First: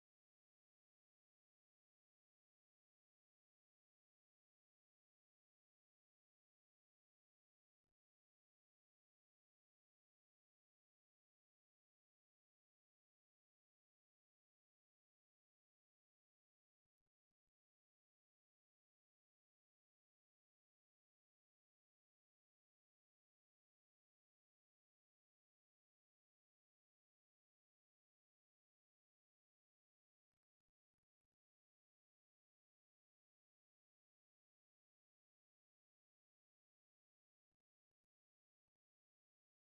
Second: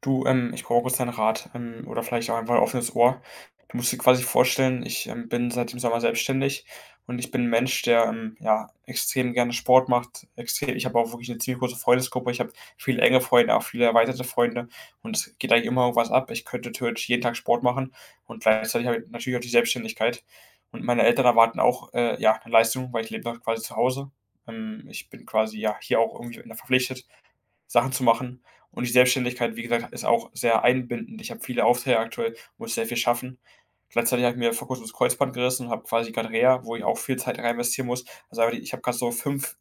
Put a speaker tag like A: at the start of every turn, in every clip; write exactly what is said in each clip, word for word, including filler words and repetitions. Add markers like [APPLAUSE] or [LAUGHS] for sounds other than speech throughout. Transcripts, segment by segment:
A: Du, ähm, ich brauche kurz deinen Rat, ähm, oder vielleicht auch einfach 'n offenes Ohr. Du musst dir quasi vorstellen, ich, ähm, bin seit dem Sommer selbstständig und ich bin ein Mensch, der, ähm, ja, extrem gerne Sport macht. Extrem Ich habe auch wirklich eine ziemlich große Freundesgruppe. Ich habe viele enge Freunde, auch viele erweiterte Freunde und es geht eigentlich immer irgendwas ab. Ich könnte theoretisch jeden Tag Sport machen und gleichzeitig habe ich natürlich auch die Selbstständigkeit. Und meine Eltern erwarten auch, äh, ja, eine Leistung, weil ich lebe noch quasi zu Hause. Ähm, ich bin quasi, ja, hier auch irgendwie, ne, verpflichtet Sachen zu machen. Und die Selbstständigkeit, wie gesagt, ist auch sehr einbindend. Ich habe viele Aufträge aktuell, muss sehr viel schaffen. Gleichzeitig habe ich mir vor kurzem das Kreuzband gerissen und habe quasi gerade Reha, wo ich auch viel Zeit rein investieren muss. Also, aber die- ich habe gerade so fünf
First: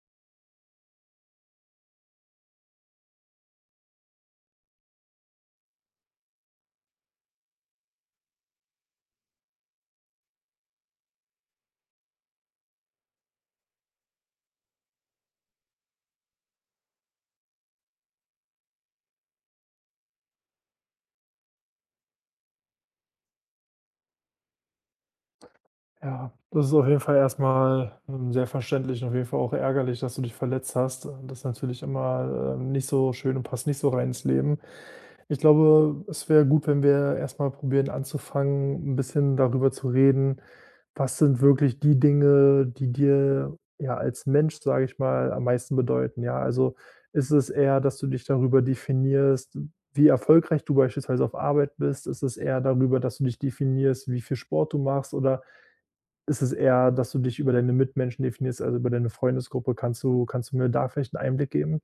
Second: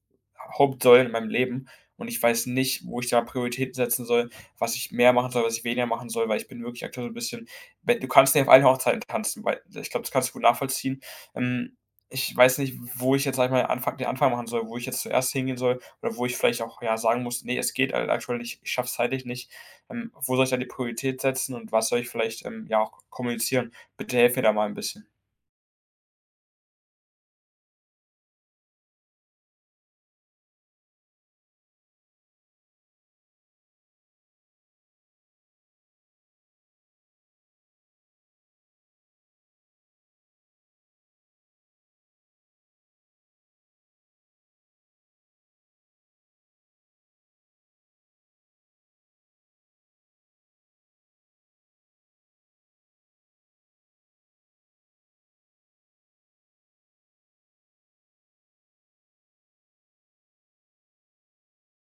A: Hauptsäulen in meinem Leben, und ich weiß nicht, wo ich da Prioritäten setzen soll, was ich mehr machen soll, was ich weniger machen soll, weil ich bin wirklich aktuell so ein bisschen, wenn du kannst nicht auf allen Hochzeiten tanzen, weil ich glaube, das kannst du gut nachvollziehen. Ähm, Ich weiß nicht, wo ich jetzt, sage ich mal, Anfang den Anfang machen soll, wo ich jetzt zuerst hingehen soll oder wo ich vielleicht auch, ja, sagen muss: „Nee, es geht halt aktuell nicht, ich schaffe zeitlich nicht." Ähm, wo soll ich da die Priorität setzen und was soll ich vielleicht, ähm, ja, auch kommunizieren? Bitte helf mir da mal ein bisschen.
B: Ja, das ist auf jeden Fall erstmal, ähm, sehr verständlich und auf jeden Fall auch ärgerlich, dass du dich verletzt hast. Das ist natürlich immer, ähm, nicht so schön und passt nicht so rein ins Leben. Ich glaube, es wäre gut, wenn wir erstmal probieren anzufangen, ein bisschen darüber zu reden, was sind wirklich die Dinge, die dir, ja, als Mensch, sage ich mal, am meisten bedeuten, ja? Also, ist es eher, dass du dich darüber definierst, wie erfolgreich du beispielsweise auf Arbeit bist? Ist es eher darüber, dass du dich definierst, wie viel Sport du machst? Oder ist es eher, dass du dich über deine Mitmenschen definierst, also über deine Freundesgruppe? Kannst du kannst du mir da vielleicht einen Einblick geben?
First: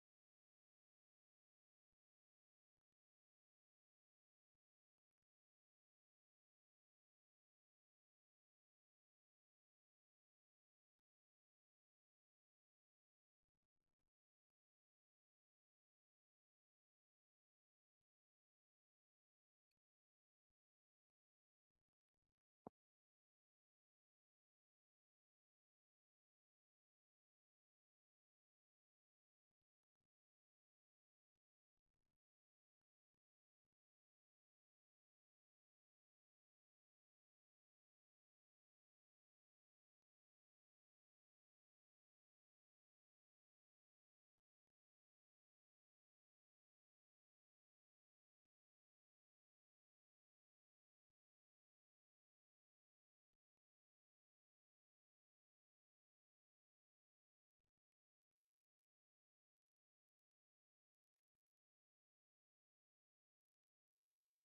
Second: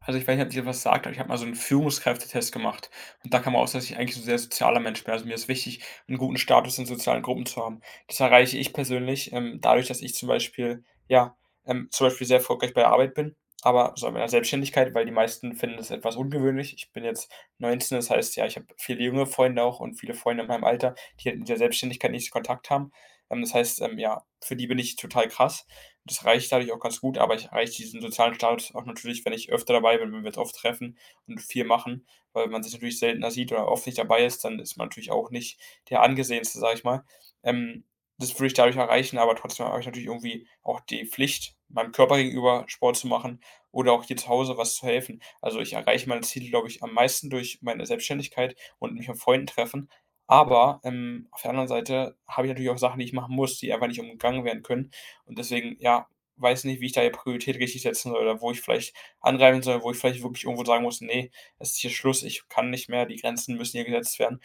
A: Also, ich weiß nicht, ob dir was sagt, aber ich habe mal so 'n Führungskräftetest gemacht und da kam raus, dass ich eigentlich 'n sehr sozialer Mensch bin. Also, mir ist wichtig, einen guten Status in sozialen Gruppen zu haben. Das erreiche ich persönlich, ähm, dadurch, dass ich zum Beispiel ja, ähm, zum Beispiel sehr erfolgreich bei der Arbeit bin, aber so in meiner Selbstständigkeit, weil die meisten finden das etwas ungewöhnlich. Ich bin jetzt neunzehn, das heißt, ja, ich habe viele junge Freunde auch und viele Freunde in meinem Alter, die halt mit der Selbstständigkeit nicht so Kontakt haben. Ähm, das heißt, ähm, ja, für die bin ich total krass. Das reicht dadurch auch ganz gut, aber ich erreiche diesen sozialen Status auch natürlich, wenn ich öfter dabei bin, wenn wir uns oft treffen und viel machen, weil man sich natürlich seltener sieht oder oft nicht dabei ist, dann ist man natürlich auch nicht der Angesehenste, sage ich mal. Ähm, Das würde ich dadurch erreichen, aber trotzdem habe ich natürlich irgendwie auch die Pflicht, meinem Körper gegenüber Sport zu machen oder auch hier zu Hause was zu helfen. Also ich erreiche meine Ziele, glaube ich, am meisten durch meine Selbstständigkeit und mich mit Freunden treffen. Aber ähm, auf der anderen Seite habe ich natürlich auch Sachen, die ich machen muss, die einfach nicht umgangen werden können. Und deswegen, ja, weiß nicht, wie ich da die Priorität richtig setzen soll oder wo ich vielleicht angreifen soll, wo ich vielleicht wirklich irgendwo sagen muss: „Nee, es ist hier Schluss, ich kann nicht mehr, die Grenzen müssen hier gesetzt werden."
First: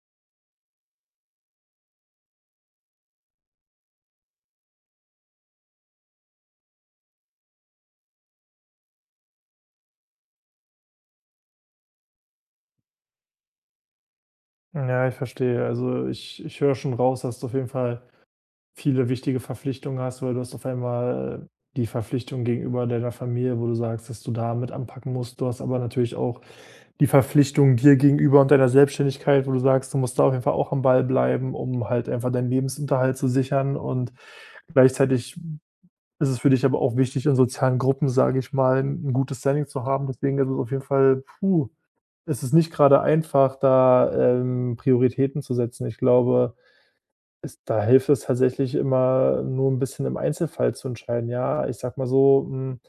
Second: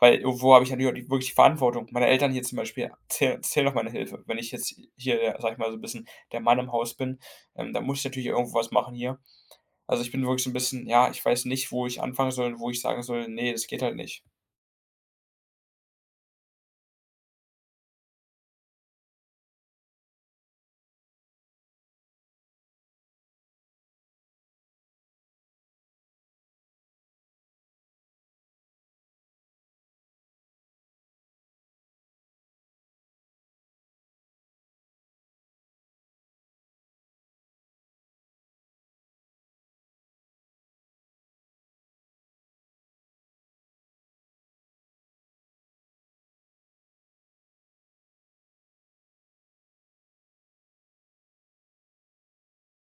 A: Weil irgendwo habe ich natürlich auch die wirklich die Verantwortung. Meine Eltern hier zum Beispiel zählen zählen auf meine Hilfe. Wenn ich jetzt hier der sage ich mal, so ein bisschen der Mann im Haus bin, ähm, dann muss ich natürlich irgendwo was machen hier. Also, ich bin wirklich so ein bisschen ja, ich weiß nicht, wo ich anfangen soll und wo ich sagen soll: „Nee, das geht halt nicht."
B: Ja, ich verstehe. Also, ich ich höre schon raus, dass du auf jeden Fall viele wichtige Verpflichtungen hast, weil du hast auf einmal äh, die Verpflichtung gegenüber deiner Familie, wo du sagst, dass du da mit anpacken musst. Du hast aber natürlich auch die Verpflichtung dir gegenüber und deiner Selbstständigkeit, wo du sagst, du musst da auf jeden Fall auch am Ball bleiben, um halt einfach deinen Lebensunterhalt zu sichern und gleichzeitig ist es für dich aber auch wichtig, in sozialen Gruppen, sage ich mal, 'n gutes Standing zu haben. Deswegen ist es auf jeden Fall puh, ist es nicht grade einfach, da, ähm, Prioritäten zu setzen. Ich glaube es da hilft es tatsächlich immer, nur 'n bisschen im Einzelfall zu entscheiden. Ja, ich sage mal so, hm,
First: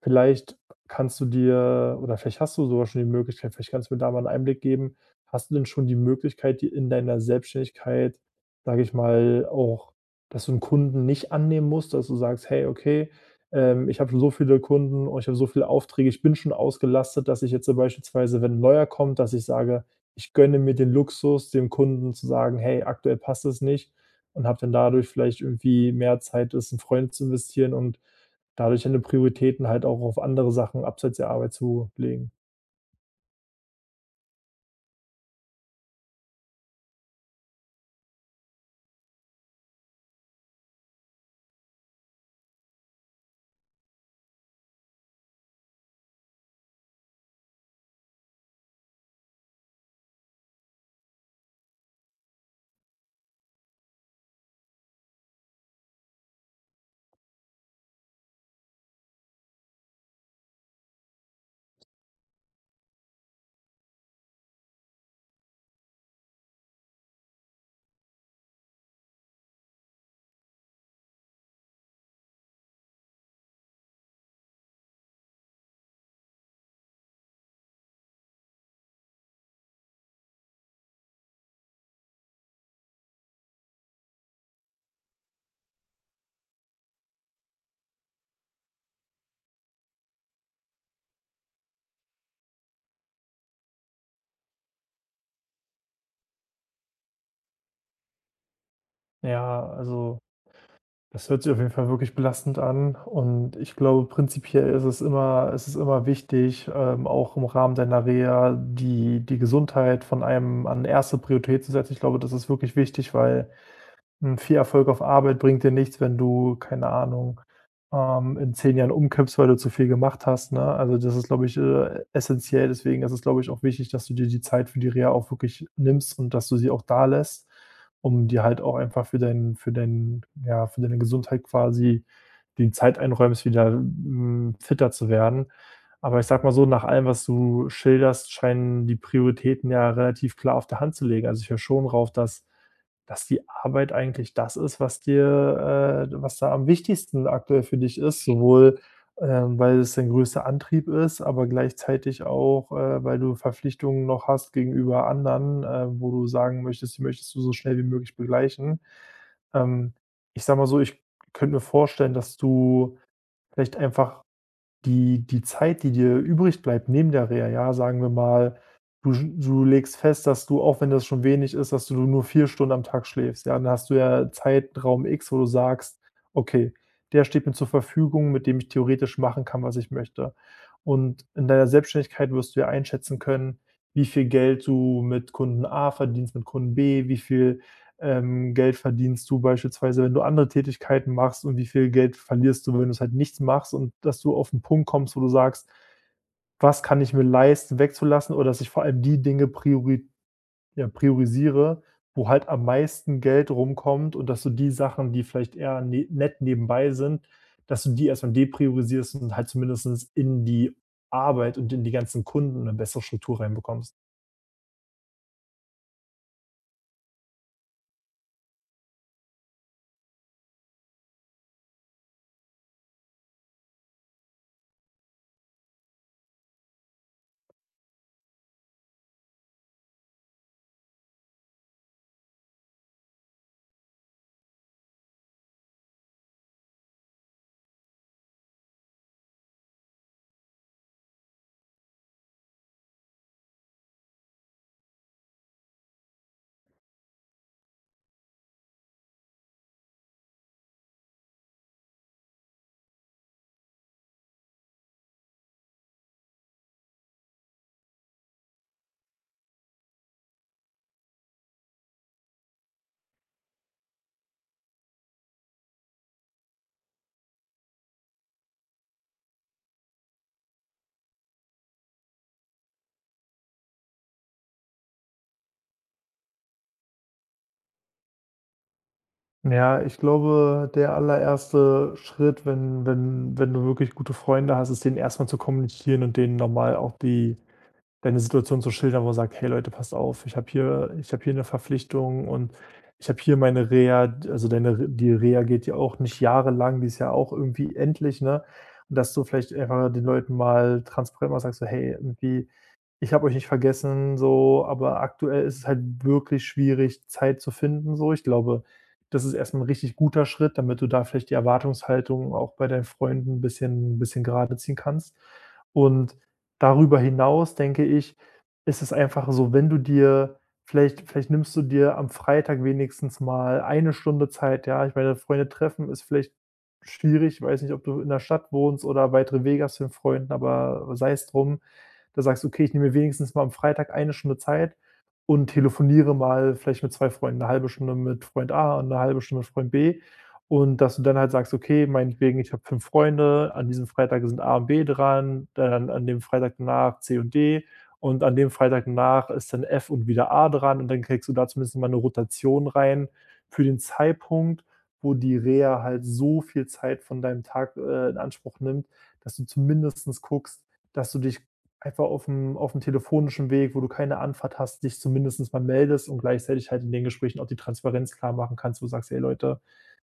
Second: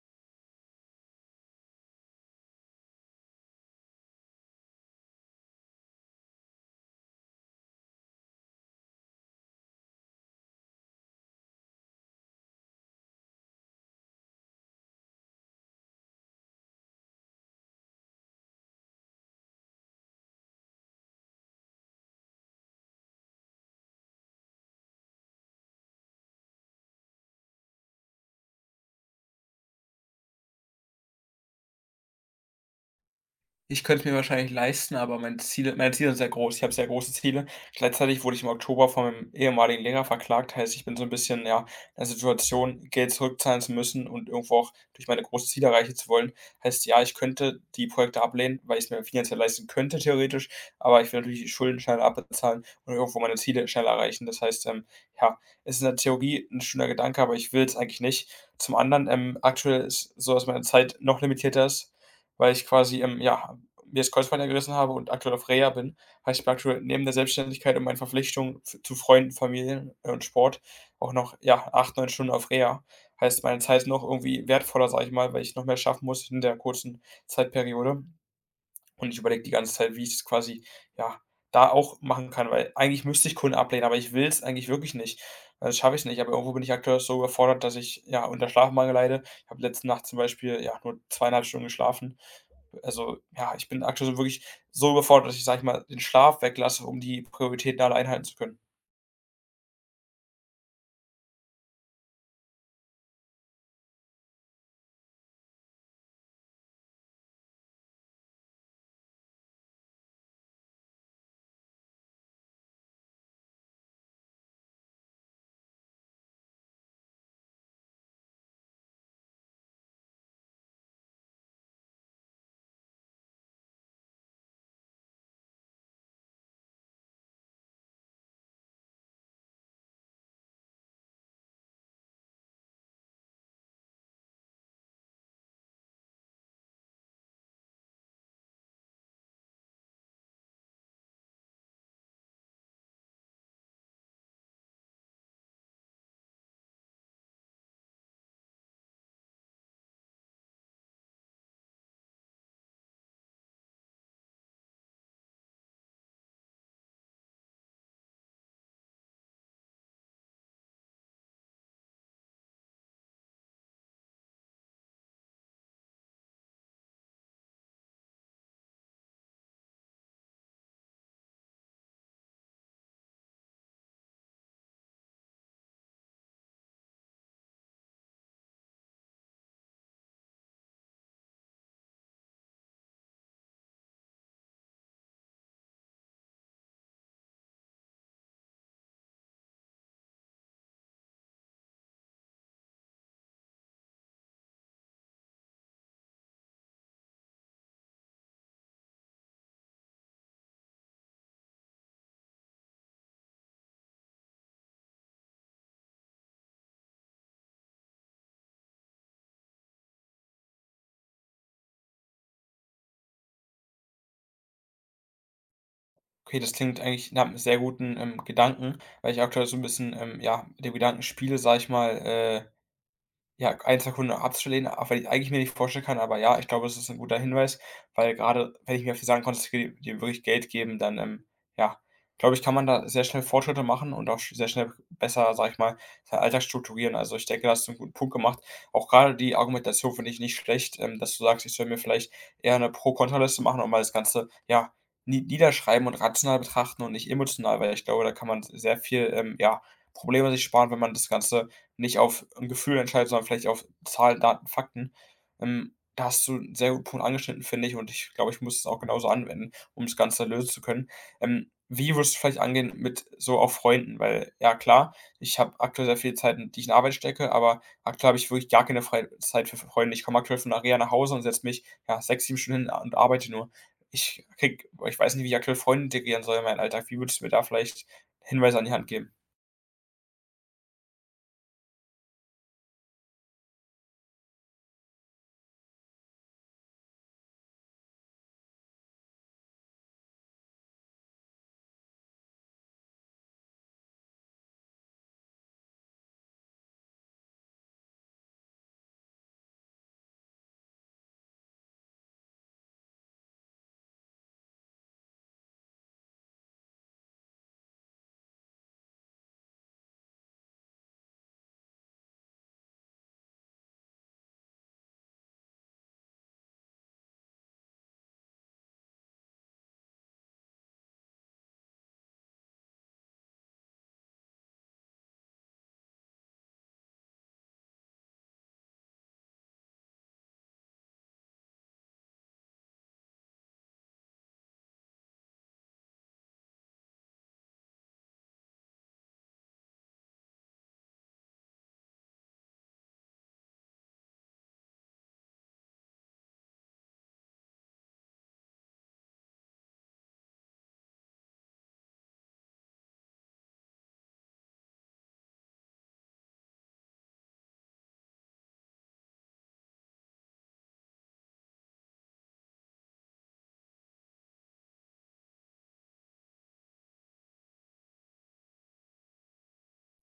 B: vielleicht kannst du dir oder vielleicht hast du sogar schon die Möglichkeit, vielleicht kannst du mir da mal 'n Einblick geben. Hast du denn schon die Möglichkeit, dir in deiner Selbstständigkeit, sage ich mal, auch dass du 'n Kunden nicht annehmen musst, dass du sagst: „Hey, okay, ähm, ich habe schon so viele Kunden und ich habe so viele Aufträge. Ich bin schon ausgelastet, dass ich jetzt so beispielsweise, wenn 'n neuer kommt, dass ich sage, ich gönne mir den Luxus, dem Kunden zu sagen: ‚Hey, aktuell passt es nicht.' und habe dann dadurch vielleicht irgendwie mehr Zeit, das in Freunde zu investieren und dadurch deine Prioritäten halt auch auf andere Sachen abseits der Arbeit zu legen.
A: Ich könnte es mir wahrscheinlich leisten, aber mein Ziele meine Ziele sind sehr groß. Ich habe sehr große Ziele. Gleichzeitig wurde ich im Oktober von meinem ehemaligen Lehrer verklagt, heißt, ich bin so 'n bisschen, ja, in 'ner Situation, Geld zurückzahlen zu müssen und irgendwo auch durch meine großen Ziele erreichen zu wollen. Heißt, ja, ich könnte die Projekte ablehnen, weil ich's mir finanziell leisten könnte theoretisch, aber ich will natürlich die Schulden schneller abbezahlen und irgendwo meine Ziele schneller erreichen. Das heißt, ähm, ja, ist in der Theorie 'n schöner Gedanke, aber ich will's eigentlich nicht. Zum anderen, ähm, aktuell ist so, dass meine Zeit noch limitierter ist, weil ich quasi, ähm, ja, mir das Kreuzband ja gerissen habe und aktuell auf Reha bin, heißt ich bin aktuell neben der Selbstständigkeit und meinen Verpflichtungen f zu Freunden, Familien, äh, und Sport auch noch, ja, acht neun Stunden auf Reha. Heißt, meine Zeit ist noch irgendwie wertvoller, sage ich mal, weil ich noch mehr schaffen muss in der kurzen Zeitperiode. Und ich überlege die ganze Zeit, wie ich es quasi, ja, da auch machen kann, weil eigentlich müsste ich Kunden ablehnen, aber ich will es eigentlich wirklich nicht. Also, das schaffe ich nicht, aber irgendwo bin ich aktuell so überfordert, dass ich, ja, unter Schlafmangel leide. Ich habe letzte Nacht zum Beispiel, ja, nur zweieinhalb Stunden geschlafen, also, ja, ich bin aktuell so wirklich so überfordert, dass ich, sage ich mal, den Schlaf weglasse, um die Prioritäten alle einhalten zu können.
B: Ja, also das hört sich auf jeden Fall wirklich belastend an. Und ich glaube, prinzipiell ist es immer, ist es immer wichtig, ähm, auch im Rahmen deiner Reha die, die Gesundheit von einem an erste Priorität zu setzen. Ich glaube, das ist wirklich wichtig, weil Hm, viel Erfolg auf Arbeit bringt dir nichts, wenn du, keine Ahnung, ähm, in zehn Jahren umkippst, weil du zu viel gemacht hast, ne? Also, das ist, glaube ich, äh, essenziell. Deswegen ist es, glaube ich, auch wichtig, dass du dir die Zeit für die Reha auch wirklich nimmst und dass du sie auch da lässt, um dir halt auch einfach für dein für dein ja, für deine Gesundheit quasi die Zeit einräumst, wieder, hm, fitter zu werden. Aber ich sage mal so, nach allem, was du schilderst, scheinen die Prioritäten ja relativ klar auf der Hand zu liegen. Also, ich höre schon rauf, dass dass die Arbeit eigentlich das ist, was dir äh, was da am wichtigsten aktuell für dich ist, sowohl, ähm, weil es dein größter Antrieb ist, aber gleichzeitig auch, äh, weil du Verpflichtungen noch hast gegenüber anderen, äh, wo du sagen möchtest, die möchtest du so schnell wie möglich begleichen. Ähm, ich sage mal so, ich könnte mir vorstellen, dass du vielleicht einfach die die Zeit, die dir übrig bleibt neben der Reha, ja, sagen wir mal, du sch du legst fest, dass du, auch wenn das schon wenig ist, dass du nur vier Stunden am Tag schläfst, ja? Dann hast du ja Zeitraum X, wo du sagst: „Okay, der steht mir zur Verfügung, mit dem ich theoretisch machen kann, was ich möchte.“ Und in deiner Selbstständigkeit wirst du ja einschätzen können, wie viel Geld du mit Kunden A verdienst, mit Kunden B, wie viel ähm, Geld verdienst du beispielsweise, wenn du andere Tätigkeiten machst und wie viel Geld verlierst du, wenn du es halt nichts machst und dass du auf 'n Punkt kommst, wo du sagst: „Was kann ich mir leisten, wegzulassen?“ Oder dass ich vor allem die Dinge priori ja, priorisiere, wo halt am meisten Geld rumkommt und dass du die Sachen, die vielleicht eher ne nett nebenbei sind, dass du die erstmal depriorisierst und halt zumindestens in die Arbeit und in die ganzen Kunden eine bessere Struktur reinbekommst.
A: Okay, das klingt eigentlich nach 'nem sehr guten, ähm, Gedanken, weil ich aktuell so ein bisschen, ähm, ja, mit dem Gedanken spiele, sage ich mal, äh ja, einen Tag Hunde abzulehnen, auch wenn ich eigentlich mir nicht vorstellen kann, aber ja, ich glaube, es ist ein guter Hinweis, weil gerade wenn ich mir auf die Sachen konzentriere, die mir wirklich Geld geben, dann, ähm, ja, glaube ich, kann man da sehr schnell Fortschritte machen und auch sch sehr schnell besser, sage ich mal, seinen Alltag strukturieren. Also, ich denke, da hast du 'n guten Punkt gemacht. Auch gerade die Argumentation finde ich nicht schlecht, ähm, dass du sagst, ich soll mir vielleicht eher eine Pro Kontraliste machen und mal das Ganze, ja, nie niederschreiben und rational betrachten und nicht emotional, weil ich glaube, da kann man sehr viel, ähm, ja, Probleme sich sparen, wenn man das Ganze nicht auf ein Gefühl entscheidest, sondern vielleicht auf Zahlen, Daten, Fakten. Ähm, da hast du 'n sehr guten Punkt angeschnitten, finde ich, und ich glaube, ich muss es auch genauso anwenden, um das Ganze lösen zu können. Ähm, wie würdest du vielleicht angehen mit so auch Freunden? Weil, ja klar, ich habe aktuell sehr viel Zeit, die ich in Arbeit stecke, aber aktuell habe ich wirklich gar keine freie Zeit für Freunde. Ich komme aktuell von der Reha nach Hause und setze mich, ja, sechs, sieben Stunden hin und arbeite nur. Ich kriege ich weiß nicht, wie ich aktuell Freunde integrieren soll in meinen Alltag. Wie würdest du mir da vielleicht Hinweise an die Hand geben?
B: Ja, ich glaube, der allererste Schritt, wenn wenn wenn du wirklich gute Freunde hast, ist, denen erstmal zu kommunizieren und denen normal auch die deine Situation zu schildern, wo du sagst: „Hey Leute, passt auf, ich habe hier ich habe hier eine Verpflichtung und ich habe hier meine Reha.“ Also, deine Re die Reha geht ja auch nicht jahrelang, die ist ja auch irgendwie endlich, ne? Und dass du vielleicht einfach den Leuten mal transparent mal sagst so: „Hey, irgendwie ich habe euch nicht vergessen, so, aber aktuell ist es halt wirklich schwierig, Zeit zu finden, so. Ich glaube, das ist erst mal 'n richtig guter Schritt, damit du da vielleicht die Erwartungshaltung auch bei deinen Freunden 'n bisschen bisschen gerade ziehen kannst. Und darüber hinaus denke ich, ist es einfach so, wenn du dir vielleicht vielleicht nimmst du dir am Freitag wenigstens mal eine Stunde Zeit, ja? Ich meine, Freunde treffen ist vielleicht schwierig. Ich weiß nicht, ob du in der Stadt wohnst oder weitere Wege hast zu den Freunden, aber sei es drum, da sagst du: „Okay, ich nehme mir wenigstens mal am Freitag eine Stunde Zeit und telefoniere mal vielleicht mit zwei Freunden, eine halbe Stunde mit Freund A und eine halbe Stunde mit Freund B.“ Und dass du dann halt sagst: „Okay, meinetwegen, ich habe fünf Freunde, an diesem Freitag sind A und B dran, dann an dem Freitag danach C und D und an dem Freitag danach ist dann F und wieder A dran.“ Und dann kriegst du da zumindest mal eine Rotation rein für den Zeitpunkt, wo die Reha halt so viel Zeit von deinem Tag, äh, in Anspruch nimmt, dass du zumindestens guckst, dass du dich einfach auf dem auf dem telefonischen Weg, wo du keine Anfahrt hast, dich zumindest mal meldest und gleichzeitig halt in den Gesprächen auch die Transparenz klar machen kannst, wo du sagst: „Hey Leute,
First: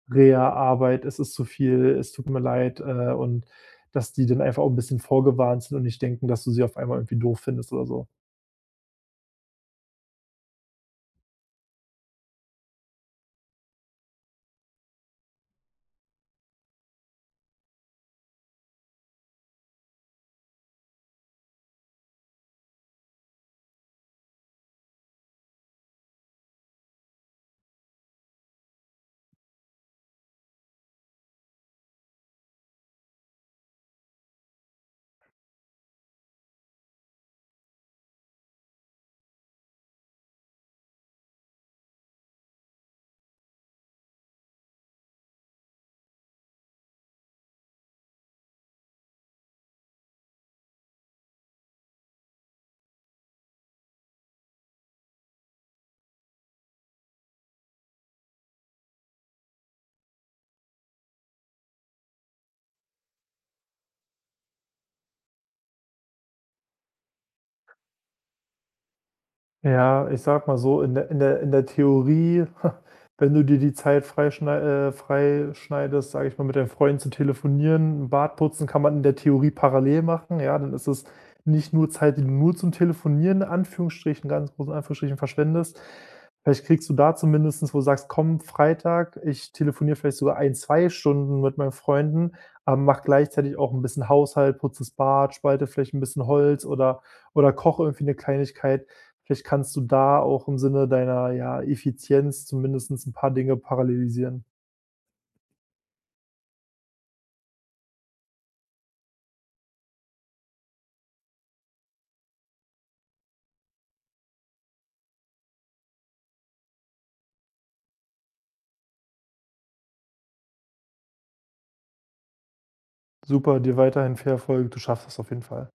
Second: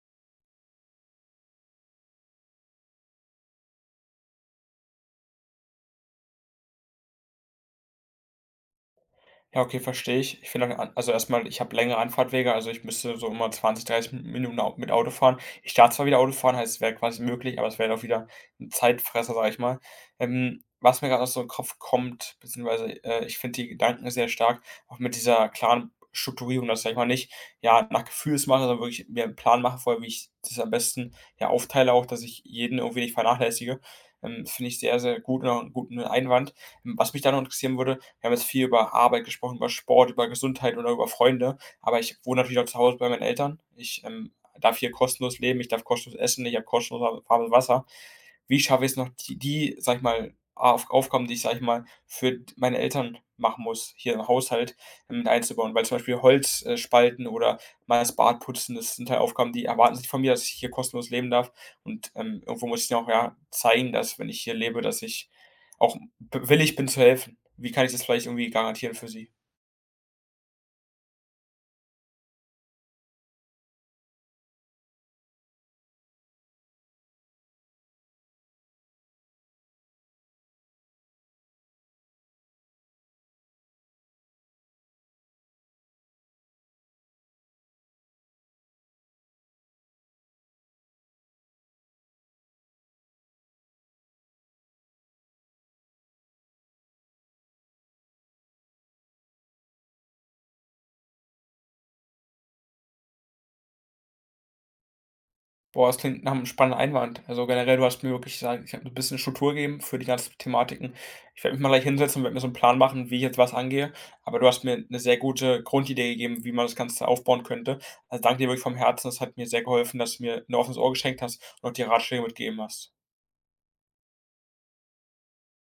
B: Reha-Arbeit, es ist zu viel, es tut mir leid“, äh, und dass die dann einfach auch ein bisschen vorgewarnt sind und nicht denken, dass du sie auf einmal irgendwie doof findest oder so.
A: Ja, okay, verstehe ich. Ich finde, an also erstmal, ich habe längere Anfahrtwege, also ich müsste so immer zwanzig dreißig Minuten au mit Auto fahren. Ich darf zwar wieder Auto fahren, heißt, es wäre quasi möglich, aber es wäre auch wieder 'n Zeitfresser, sage ich mal. Ähm, was mir gerade noch so in Kopf kommt, beziehungsweise, äh, ich finde die Gedanken sehr stark, auch mit dieser klaren Strukturierung, dass ich, sage ich mal, nicht, ja, nach Gefühls mache, sondern wirklich mir einen Plan mache vorher, wie ich das am besten, ja, aufteile auch, dass ich jeden irgendwie nicht vernachlässige. Ähm, finde ich sehr, sehr gut und auch 'n guten Einwand. Hm, was mich da noch interessieren würde, wir haben jetzt viel über Arbeit gesprochen, über Sport, über Gesundheit oder über Freunde, aber ich wohne natürlich auch zu Hause bei meinen Eltern. Ich, ähm, darf hier kostenlos leben, ich darf kostenlos essen, ich habe kostenlos warmes Wasser. Wie schaffe ich es noch, die die, sage ich mal, Auf Aufgaben, die ich, sage ich mal, für d meine Eltern machen muss, hier im Haushalt, ähm, mit einzubauen? Weil zum Beispiel Holz, äh, spalten oder mal das Bad putzen, das sind halt Aufgaben, die erwarten sich von mir, dass ich hier kostenlos leben darf und, ähm, irgendwo muss ich denen auch, ja, zeigen, dass, wenn ich hier lebe, dass ich auch b willig bin zu helfen. Wie kann ich das vielleicht irgendwie garantieren für sie?
B: Ja, ich sag mal so, in der in der in der Theorie, [LAUGHS] wenn du dir die Zeit freischnei äh, freischneidest, sage ich mal, mit deinen Freunden zu telefonieren, Bart putzen kann man in der Theorie parallel machen, ja, dann ist es nicht nur Zeit, die du nur zum Telefonieren in Anführungsstrichen, ganz großen Anführungsstrichen verschwendest. Vielleicht kriegst du da zumindestens, wo du sagst: „Komm, Freitag, ich telefoniere vielleicht sogar ein zwei Stunden mit meinen Freunden, aber mache gleichzeitig auch ein bisschen Haushalt, putze das Bad, spalte vielleicht ein bisschen Holz oder oder koche irgendwie eine Kleinigkeit.“ Vielleicht kannst du da auch im Sinne deiner, ja, Effizienz zumindest ein paar Dinge parallelisieren.
A: Boah, das klingt nach einem spannenden Einwand. Also, generell, du hast mir wirklich gesagt, ich habe 'n bisschen Struktur gegeben für die ganzen Thematiken. Ich werde mich mal gleich hinsetzen und werde mir so einen Plan machen, wie ich jetzt was angehe. Aber du hast mir eine sehr gute Grundidee gegeben, wie man das Ganze aufbauen könnte. Also, danke dir wirklich vom Herzen. Das hat mir sehr geholfen, dass du mir ein offenes Ohr geschenkt hast und auch die Ratschläge mitgegeben hast.
B: Super, dir weiterhin viel Erfolg. Du schaffst das auf jeden Fall.